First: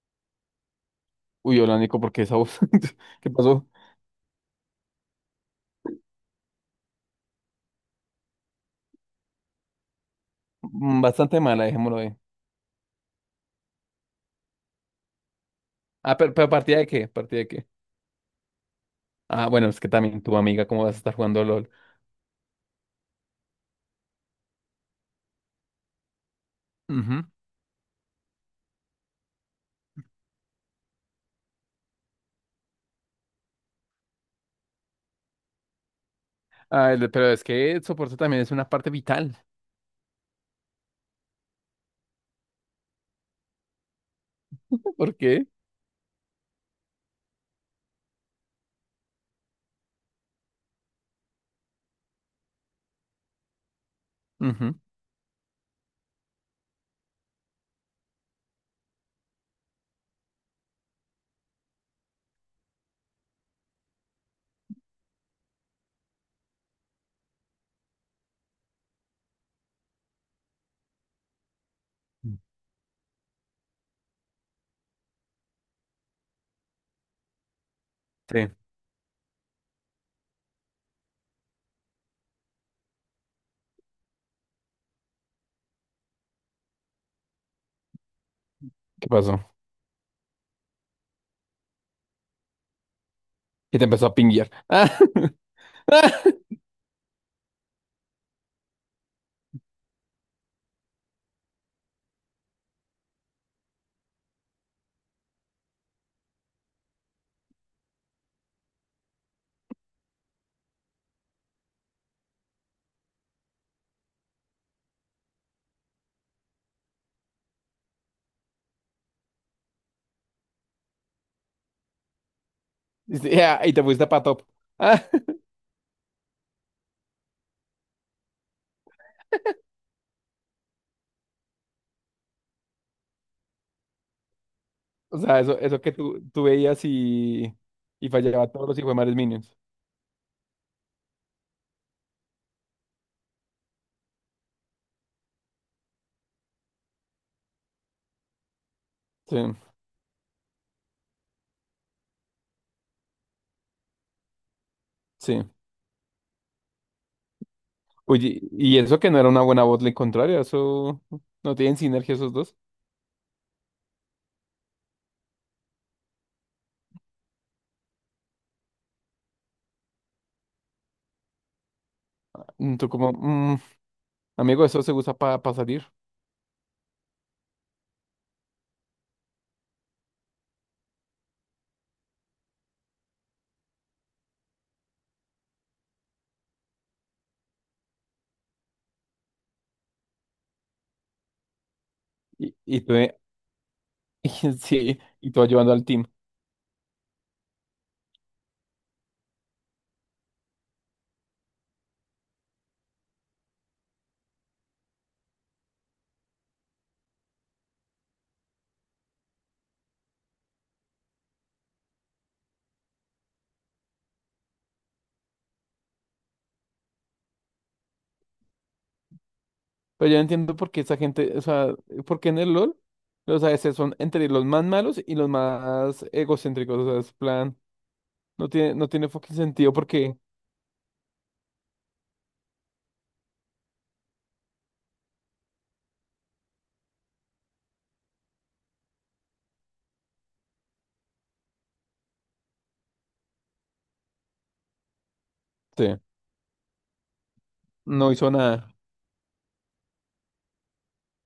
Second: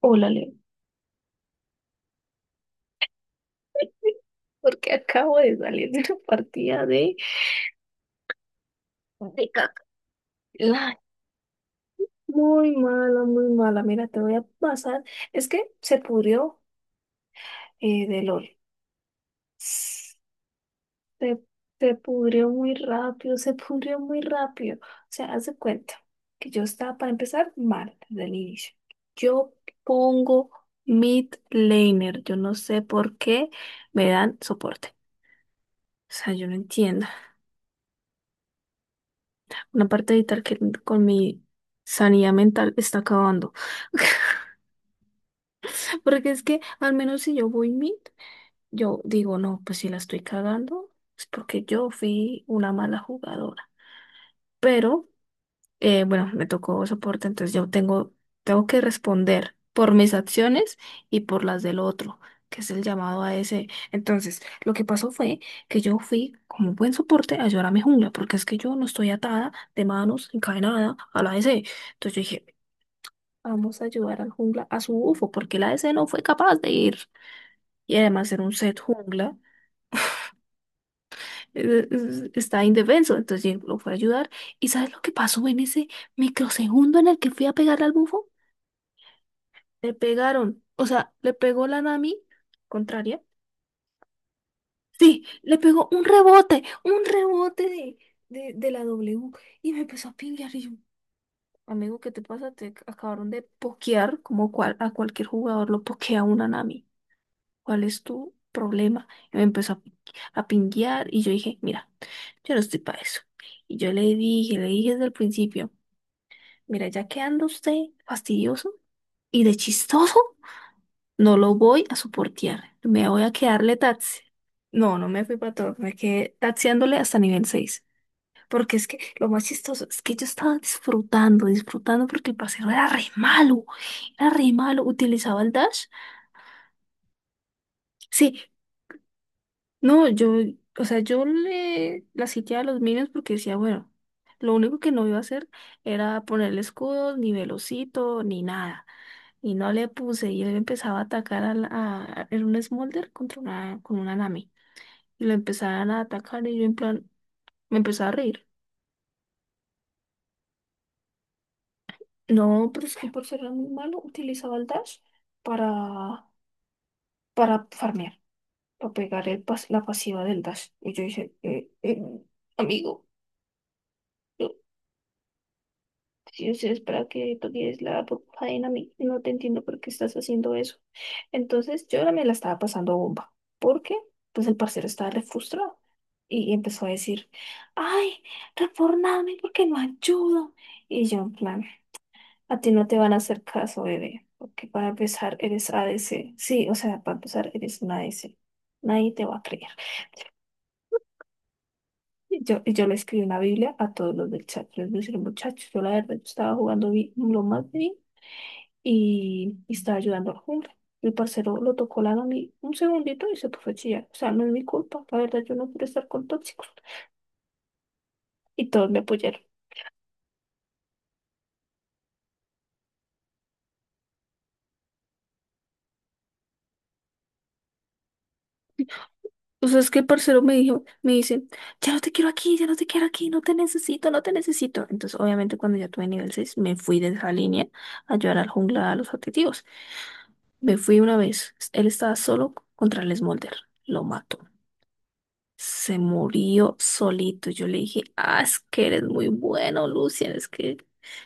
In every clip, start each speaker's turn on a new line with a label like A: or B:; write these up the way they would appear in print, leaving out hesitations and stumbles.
A: Hola, Leo.
B: Uy, hola Nico, ¿por qué esa voz? ¿Qué pasó?
A: Porque acabo de salir de una partida de caca. La-
B: Bastante mala, dejémoslo ahí.
A: Muy mala, muy mala. Mira, te voy a pasar. Es que se
B: Ah, pero
A: pudrió
B: ¿partida de qué? ¿Partida de qué?
A: de LOL.
B: Ah, bueno, es que
A: Se,
B: también tu amiga, ¿cómo vas a estar jugando LOL?
A: se pudrió muy rápido, se pudrió muy rápido. O sea, haz de cuenta que yo estaba, para
B: Ujú.
A: empezar, mal desde el inicio. Yo pongo mid laner. Yo no sé por qué me dan soporte. O sea, yo no
B: Ah,
A: entiendo.
B: pero es que el soporte también es una parte vital.
A: Una parte de vital que con mi sanidad mental está acabando.
B: ¿Por qué?
A: Porque es que al menos si yo voy mid, yo digo, no, pues si la estoy cagando, es porque yo fui una mala jugadora.
B: Ujú.
A: Pero, bueno, me tocó soporte. Entonces yo tengo que responder por mis acciones y por las del otro, que es el llamado a ese. Entonces, lo que pasó fue que yo fui como buen soporte a ayudar a mi jungla, porque es que yo no estoy atada de manos, encadenada a la ADC. Entonces yo dije, vamos a ayudar al jungla, a su bufo, porque la ADC no fue capaz de ir. Y además era
B: Sí.
A: un set jungla, está indefenso, entonces Jhin lo fue a ayudar. ¿Y sabes lo que pasó en ese microsegundo en el que fui a pegarle al bufo?
B: ¿Qué pasó?
A: Le pegaron, o sea, le pegó la Nami contraria.
B: Y te empezó a pinguear. Ah,
A: Sí, le pegó
B: ah,
A: un rebote de la W. Y me empezó a pinguear y yo, amigo, ¿qué te pasa? Te acabaron de pokear, como cual, a cualquier jugador lo pokea una Nami. ¿Cuál es tu problema? Y me empezó a pinguear y yo dije, mira, yo no estoy para eso. Y yo le dije desde el principio, mira, ya que anda usted fastidioso y de chistoso, no lo voy a soportar. Me
B: y
A: voy a
B: sí, ah, y
A: quedarle
B: te fuiste
A: taxi.
B: para top.
A: No,
B: Ah,
A: no me fui para todo, me quedé taxiándole hasta nivel 6. Porque es que lo más chistoso es que yo estaba disfrutando, disfrutando porque el paseo era re malo, era re malo.
B: o sea,
A: Utilizaba el
B: eso
A: dash.
B: que tú veías y
A: Sí.
B: fallaba todos los hijos de minions.
A: No, yo, o sea, yo le la sitiaba a los minions porque decía, bueno, lo único que no iba a hacer era ponerle escudos, ni velocito, ni nada.
B: Sí,
A: Y no le puse, y él empezaba a atacar era un Smolder contra una Nami. Y lo
B: sí.
A: empezaban a atacar y yo en plan, me empezaba a
B: Oye,
A: reír.
B: y eso que no era una buena botlane contraria, eso no tienen sinergia esos dos.
A: No, pero es que por ser muy malo, utilizaba el dash para, para farmear, para pegar la pasiva del dash. Y yo dije,
B: Tú
A: amigo.
B: como, "Mm, amigo, eso se usa para salir."
A: Sí, o sea, es para que toques la faena a mí. No te entiendo por qué estás haciendo eso. Entonces, yo ahora me la estaba pasando bomba. Porque, pues, el parcero estaba re frustrado. Y empezó a decir, ay, reformame porque no ayudo. Y yo, en plan, a ti
B: Y
A: no
B: tú,
A: te van a hacer caso, bebé. Porque para
B: sí, y
A: empezar,
B: tú
A: eres
B: ayudando
A: a
B: al team.
A: ADC. Sí, o sea, para empezar, eres una ADC. Nadie te va a creer. Yo le escribí una Biblia a todos los del chat. Yo les dije, muchachos, yo la verdad yo estaba jugando lo más bien, y estaba ayudando al jungla. El parcero lo tocó la mí un segundito y se puso a chillar. O sea, no es mi culpa. La verdad, yo no quiero estar con tóxicos. Y todos me apoyaron.
B: Pero yo no entiendo por qué esa gente, o sea, por qué en el LOL los ADC son entre los más malos y los más egocéntricos. O sea, es plan, no tiene fucking
A: O
B: sentido
A: sea, es que el
B: porque
A: parcero me dijo, me dice, ya no te quiero aquí, ya no te quiero aquí, no te necesito, no te necesito. Entonces, obviamente, cuando ya tuve nivel 6 me fui de esa línea a ayudar al jungla a los objetivos. Me fui una vez, él estaba solo contra el Smolder, lo mató.
B: sí,
A: Se murió solito. Yo le dije,
B: no hizo
A: ah, es
B: nada.
A: que eres muy bueno, Lucian, es que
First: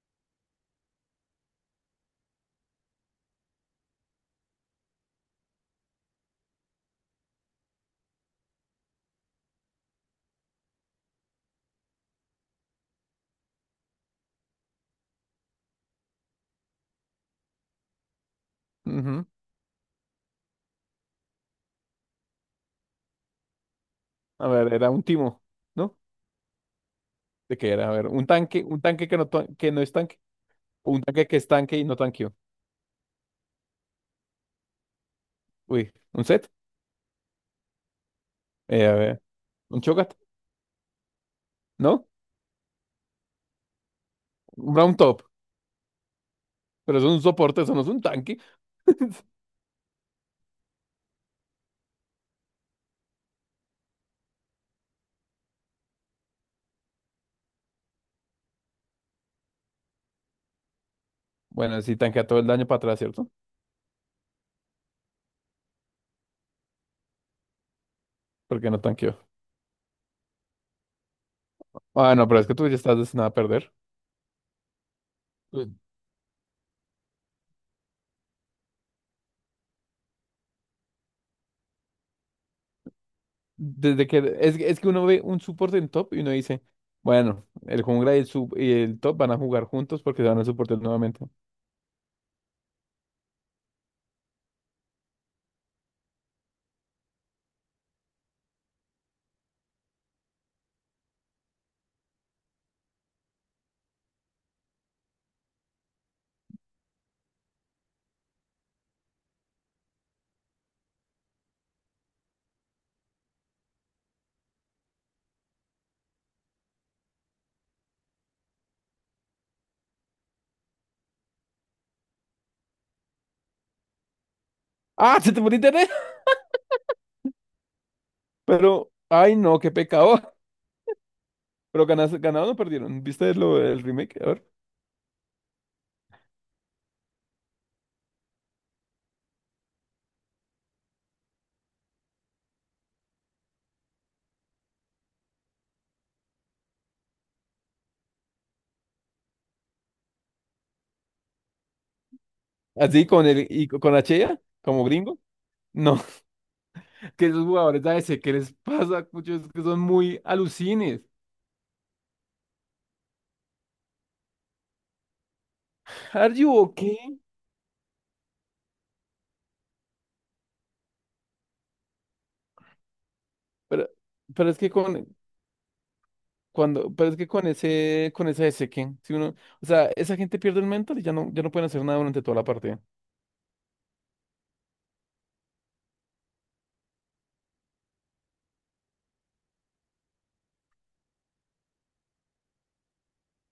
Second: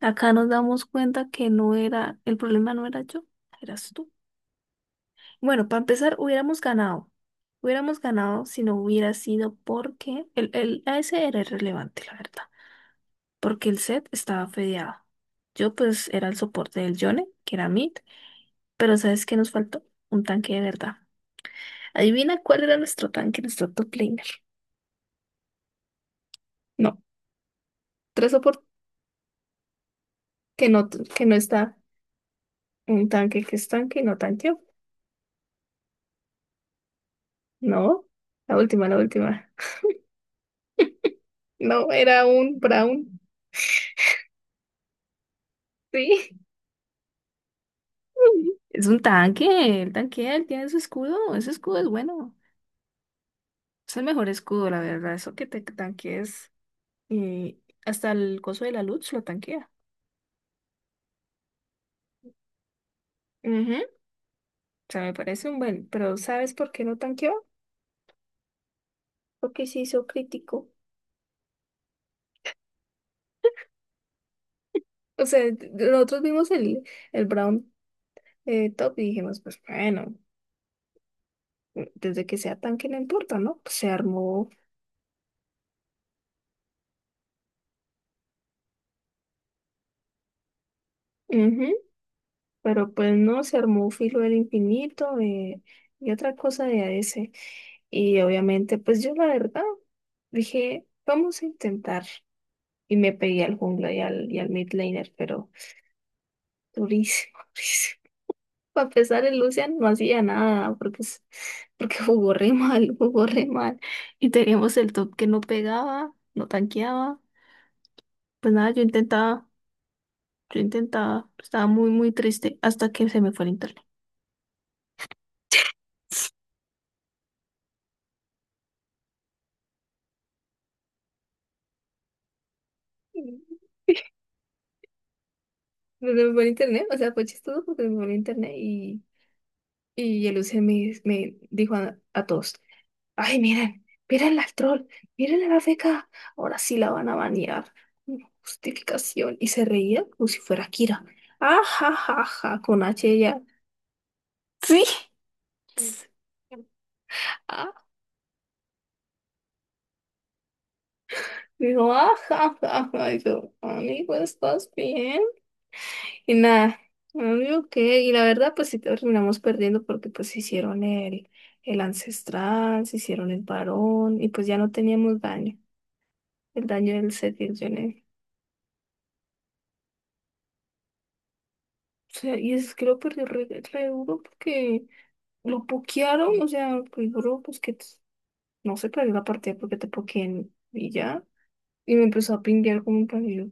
A: acá nos damos cuenta que no era, el problema no era yo, eras tú. Bueno, para empezar, hubiéramos ganado. Hubiéramos ganado si no hubiera sido porque el ese era irrelevante, la verdad. Porque el set estaba fedeado. Yo pues era el soporte del Yone, que era mid, pero ¿sabes
B: Ujú.
A: qué nos faltó? Un tanque de verdad. Adivina cuál era nuestro tanque, nuestro top laner.
B: A ver, era un timo, ¿no?
A: No,
B: ¿De qué era? A ver,
A: tres soportes
B: un tanque que no, que no es tanque,
A: que no,
B: o un
A: que
B: tanque
A: no
B: que es
A: está
B: tanque y no tanque.
A: un tanque que es tanque y no tanqueó.
B: Uy, un set,
A: No, la última,
B: a
A: la
B: ver,
A: última.
B: un Cho'Gath,
A: No,
B: ¿no?
A: era un Brown.
B: Un round top,
A: Sí.
B: pero eso es un soporte, eso no es un tanque.
A: Es un tanque, el tanque, él tiene su escudo, ese escudo es bueno, es el mejor escudo, la verdad, eso que te tanques, y hasta el coso de la luz lo tanquea.
B: Bueno, sí tanquea todo el daño para atrás, ¿cierto?
A: Ujú. O sea, me parece un buen, pero ¿sabes por qué no tanqueó?
B: ¿Porque no tanqueó?
A: Porque se hizo crítico.
B: Ah, no, pero es que tú ya estás destinado a perder.
A: O sea,
B: Tú-
A: nosotros vimos el Brown, top y dijimos, pues bueno, desde que sea tanque no importa, ¿no? Pues se
B: Desde que
A: armó.
B: es que uno ve un soporte en top y uno dice, bueno, el jungla y el sub y el top van a jugar juntos porque se van a soportar nuevamente.
A: Ujú. Pero pues no, se armó filo del infinito, y otra cosa de AS. Y obviamente, pues yo la verdad dije, vamos a intentar. Y me pegué al jungla y al mid laner, pero durísimo, durísimo. A pesar el Lucian no hacía nada, porque, porque jugó re mal, jugó re mal. Y teníamos el top que no pegaba, no tanqueaba. Pues nada, yo intentaba, yo intentaba. Estaba muy, muy triste hasta que se me fue el internet.
B: ¡Ah! ¡Se te fue el internet! Pero, ay no, qué pecado. Pero ganaste, ¿ganaron o perdieron? ¿Viste
A: Mm,
B: lo, el remake? A ver.
A: Pues se me fue el internet, o sea, fue chistoso porque se me fue el internet y el Lucian me dijo a todos. Ay, miren, miren al troll, miren a la beca. Ahora sí la van a banear. Justificación. Y se reía como si fuera Kira. Ajajaja, con
B: Así
A: H
B: con
A: ella.
B: el y con la Chea,
A: Sí.
B: como gringo.
A: Sí.
B: No, que esos
A: Ah,
B: jugadores a veces, ¿qué les pasa? Muchos que son muy alucines.
A: digo, ajajaja. Y yo, amigo, ¿estás bien?
B: ¿Are
A: Y
B: you
A: nada,
B: okay?
A: amigo, ¿qué? Y la verdad, pues sí terminamos perdiendo porque pues se hicieron el ancestral, se hicieron el
B: Pero,
A: varón y pues
B: pero
A: ya
B: es
A: no
B: que con
A: teníamos daño. El daño
B: cuando, pero
A: del
B: es que
A: set
B: con ese, con esa ese que, si uno, o sea, esa gente pierde el mental y ya no, ya no pueden hacer nada durante toda
A: sea,
B: la
A: y es
B: partida.
A: que lo perdió re duro porque lo pokearon, o sea, el duro, pues que no se perdió la partida porque te pokeen y ya. Y me empezó a pinguear como un panillo.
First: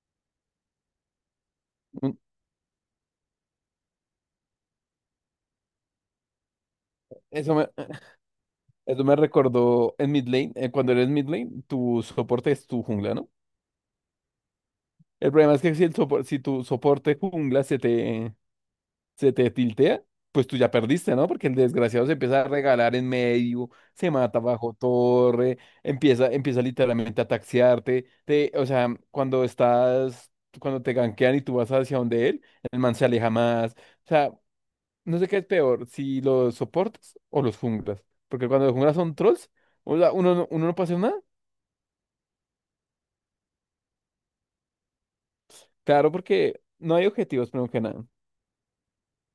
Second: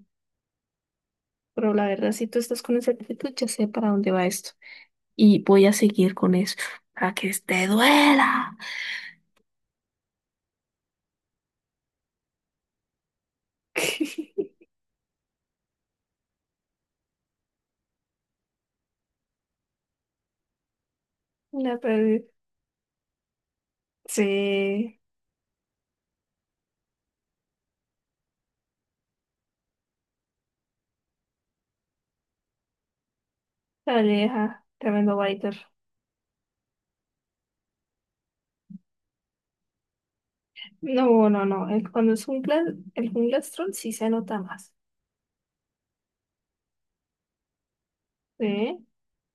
A: Pero la
B: Mm,
A: verdad, si tú estás con esa actitud, ya sé para dónde va esto. Y voy a seguir con eso. A que
B: Eso
A: te
B: me,
A: duela.
B: eso me recordó en mid lane, cuando eres mid lane, tu soporte es tu jungla, ¿no? El problema es que si el si tu soporte jungla se te tiltea, pues tú ya perdiste, ¿no? Porque el
A: La
B: desgraciado se
A: perdí.
B: empieza a regalar en medio, se mata bajo
A: Sí,
B: torre, empieza, empieza literalmente a taxiarte, te, o sea, cuando estás, cuando te gankean y tú vas hacia donde él, el man se aleja más,
A: la
B: o sea,
A: aleja. Tremendo
B: no sé qué es
A: biter.
B: peor, si los soportas o los junglas, porque cuando los junglas son trolls, o sea, uno, uno no pasa nada,
A: No, no, no. Cuando es un jungla, el jungla troll sí se nota más.
B: claro, porque no hay objetivos, primero que nada.
A: ¿Sí?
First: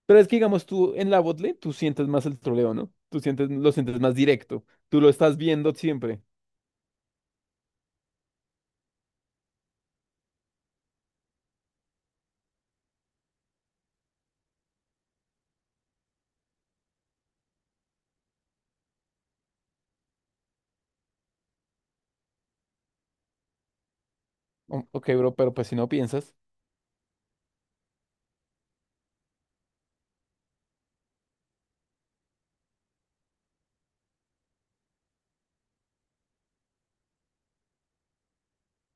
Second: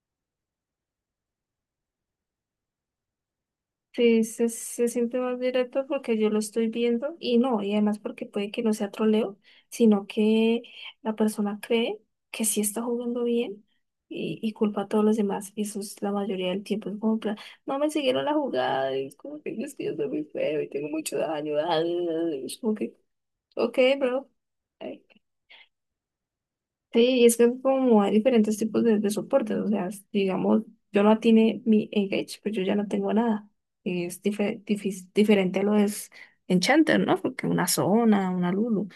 B: Pero es que, digamos, tú en la botlane, tú sientes más el troleo, ¿no? Tú sientes, lo sientes más
A: Sí, se,
B: directo.
A: se
B: Tú lo
A: siente
B: estás
A: más
B: viendo
A: directo porque
B: siempre.
A: yo lo estoy viendo y no, y además porque puede que no sea troleo, sino que la persona cree que sí está jugando bien y culpa a todos los demás. Y eso es la mayoría del tiempo. Es como, en plan, no me siguieron la jugada, y es como que es que yo soy muy feo y tengo mucho daño. ah. Es como que, ok, bro.
B: Ok, bro, pero pues si no piensas,
A: Sí, y es que como hay diferentes tipos de soportes, o sea, digamos, yo no tiene mi Engage, pues yo ya no tengo nada. Es diferente a lo de Enchanter, ¿no? Porque una zona, una Lulu,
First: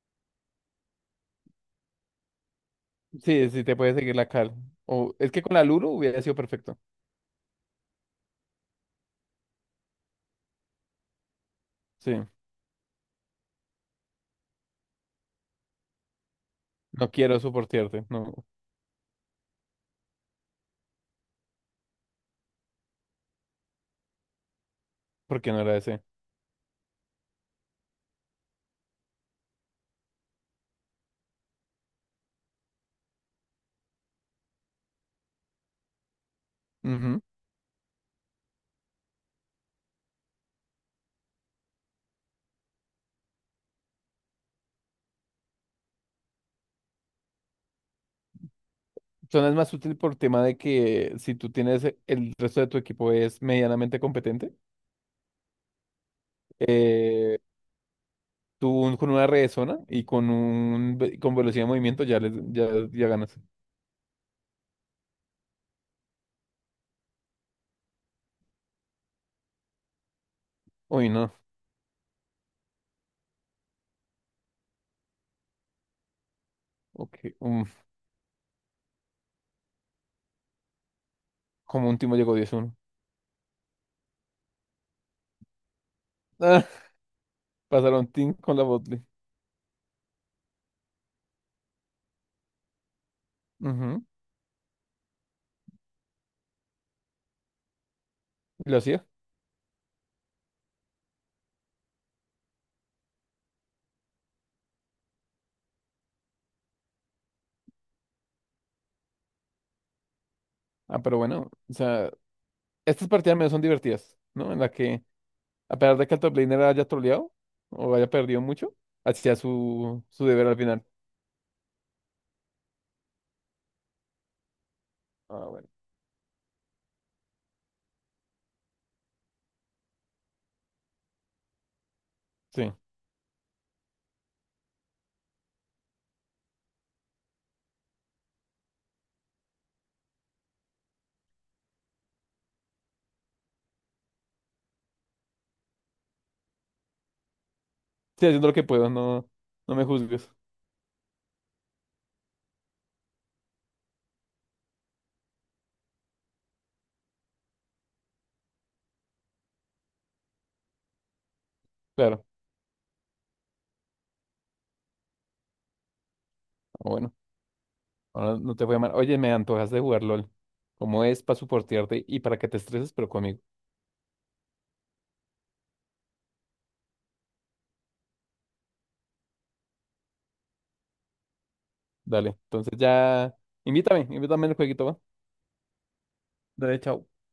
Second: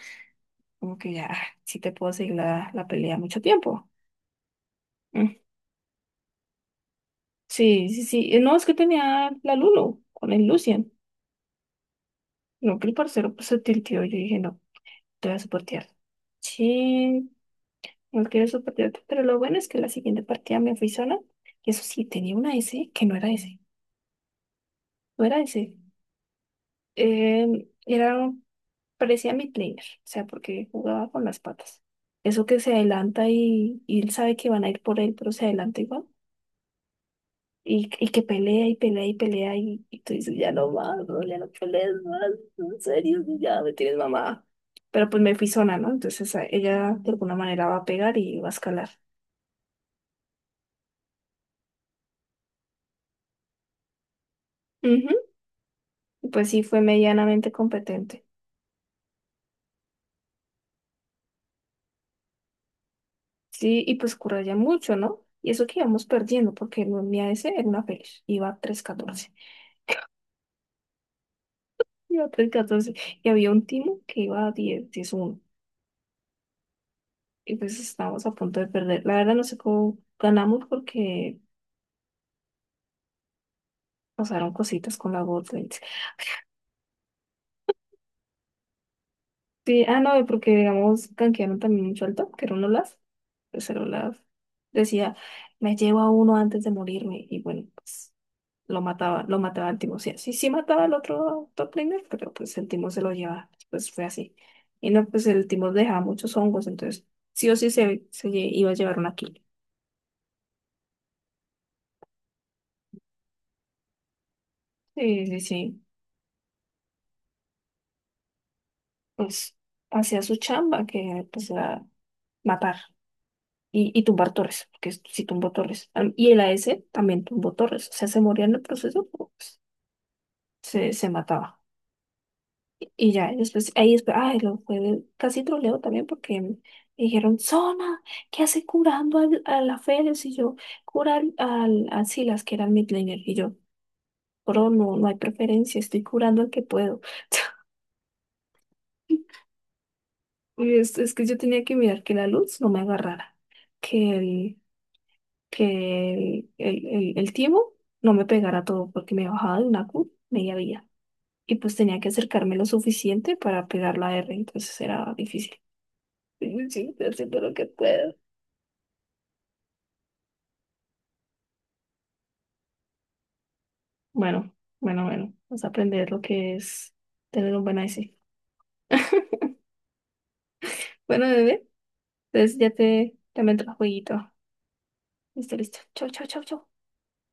A: como que ya, ah, sí te puedo seguir la pelea mucho
B: sí, sí te
A: tiempo.
B: puede seguir la cal. O es
A: Mm.
B: que con la Lulu hubiera sido perfecto.
A: Sí, sí, sí. No, es que tenía la Lulu con el Lucian.
B: Sí,
A: No, que el parcero pues, se tilteó. Yo dije, no, te voy a soportear.
B: no
A: Sí,
B: quiero soportearte,
A: no
B: no,
A: quiero soportearte. Pero lo bueno es que la siguiente partida me fui sola. Y eso sí, tenía una S que no era S. No era
B: porque no
A: ese.
B: era ese.
A: Era, parecía midlaner, o sea, porque jugaba con las patas. Eso que se adelanta y él sabe que van a ir por él, pero se adelanta igual.
B: Ujú.
A: Y que pelea y pelea y pelea y tú dices, ya no más, no, ya no pelees más, en serio, ya me tienes mamá. Pero pues me fui zona, ¿no? Entonces ella de alguna manera va a pegar y va a escalar.
B: Son es más útil por tema de que si tú tienes el resto de tu equipo es medianamente competente,
A: Ujú. Y pues sí, fue
B: eh,
A: medianamente competente.
B: tú con una red de zona y con un con velocidad de movimiento ya les, ya, ya ganas.
A: Sí, y pues ya mucho, ¿no? Y eso que íbamos perdiendo, porque el día ese era una feliz,
B: Uy, no.
A: iba 3-14 y había un timo que iba a 10-10-1
B: Ok.
A: y
B: mm.
A: pues estábamos a punto de perder. La verdad no sé cómo ganamos porque
B: Como un Timo llegó 10-1.
A: pasaron cositas con la bot lanes.
B: Pasaron team con la botlane.
A: Sí, ah, no, porque digamos, canquearon también mucho al top, que era un Olaf, pues el
B: Ujú,
A: Olaf decía, me llevo a uno antes de morirme, y bueno, pues
B: y lo
A: lo
B: hacía.
A: mataba, lo mataba al Timo. Sí, sí, sí mataba al otro top laner, pero pues el Timo se lo llevaba. Pues fue así. Y no, pues el Timo dejaba muchos hongos, entonces sí o sí se iba a llevar una kill.
B: Ah, pero bueno, o sea, estas partidas menos son divertidas, ¿no? En la que,
A: Sí, sí,
B: a
A: sí.
B: pesar de que el top laner haya troleado o haya perdido mucho, hacía
A: Pues hacía
B: su
A: su
B: deber al final.
A: chamba, que pues era matar y tumbar torres, porque sí
B: Ah,
A: tumbó
B: bueno.
A: torres. Y el a s también tumbó torres. O sea, se moría en el proceso, pero, pues se mataba.
B: Sí,
A: Y ya, y después, ahí después, ay, lo fue, casi troleo también porque me dijeron, Zona, ¿qué hace curando a la Félix? Y yo, curar a Silas, que era el midlaner. Y yo, bro, no, no hay preferencia, estoy curando al que puedo.
B: sí, haciendo lo que puedo, no, no me juzgues.
A: Y es que yo tenía que mirar que la luz no me agarrara, que que el, el, el timo no me pegara todo, porque me bajaba de una Q media vía. Y pues tenía que
B: Claro.
A: acercarme lo suficiente para pegar la R, entonces era difícil. Sí, sí,
B: Ah,
A: estoy
B: bueno,
A: haciendo lo que puedo.
B: ahora no te voy a llamar. Oye, me antojas de jugar LOL. Como es para soportarte y para que te estreses, pero conmigo.
A: Bueno, bueno, bueno, vas a aprender lo que es tener un buen IC. Bueno, bebé,
B: Dale,
A: entonces ya
B: entonces
A: te,
B: ya,
A: ya me el
B: invítame,
A: jueguito.
B: invítame al jueguito, va.
A: Listo, listo. Chau, chau, chau, chau.
B: Dale, chao.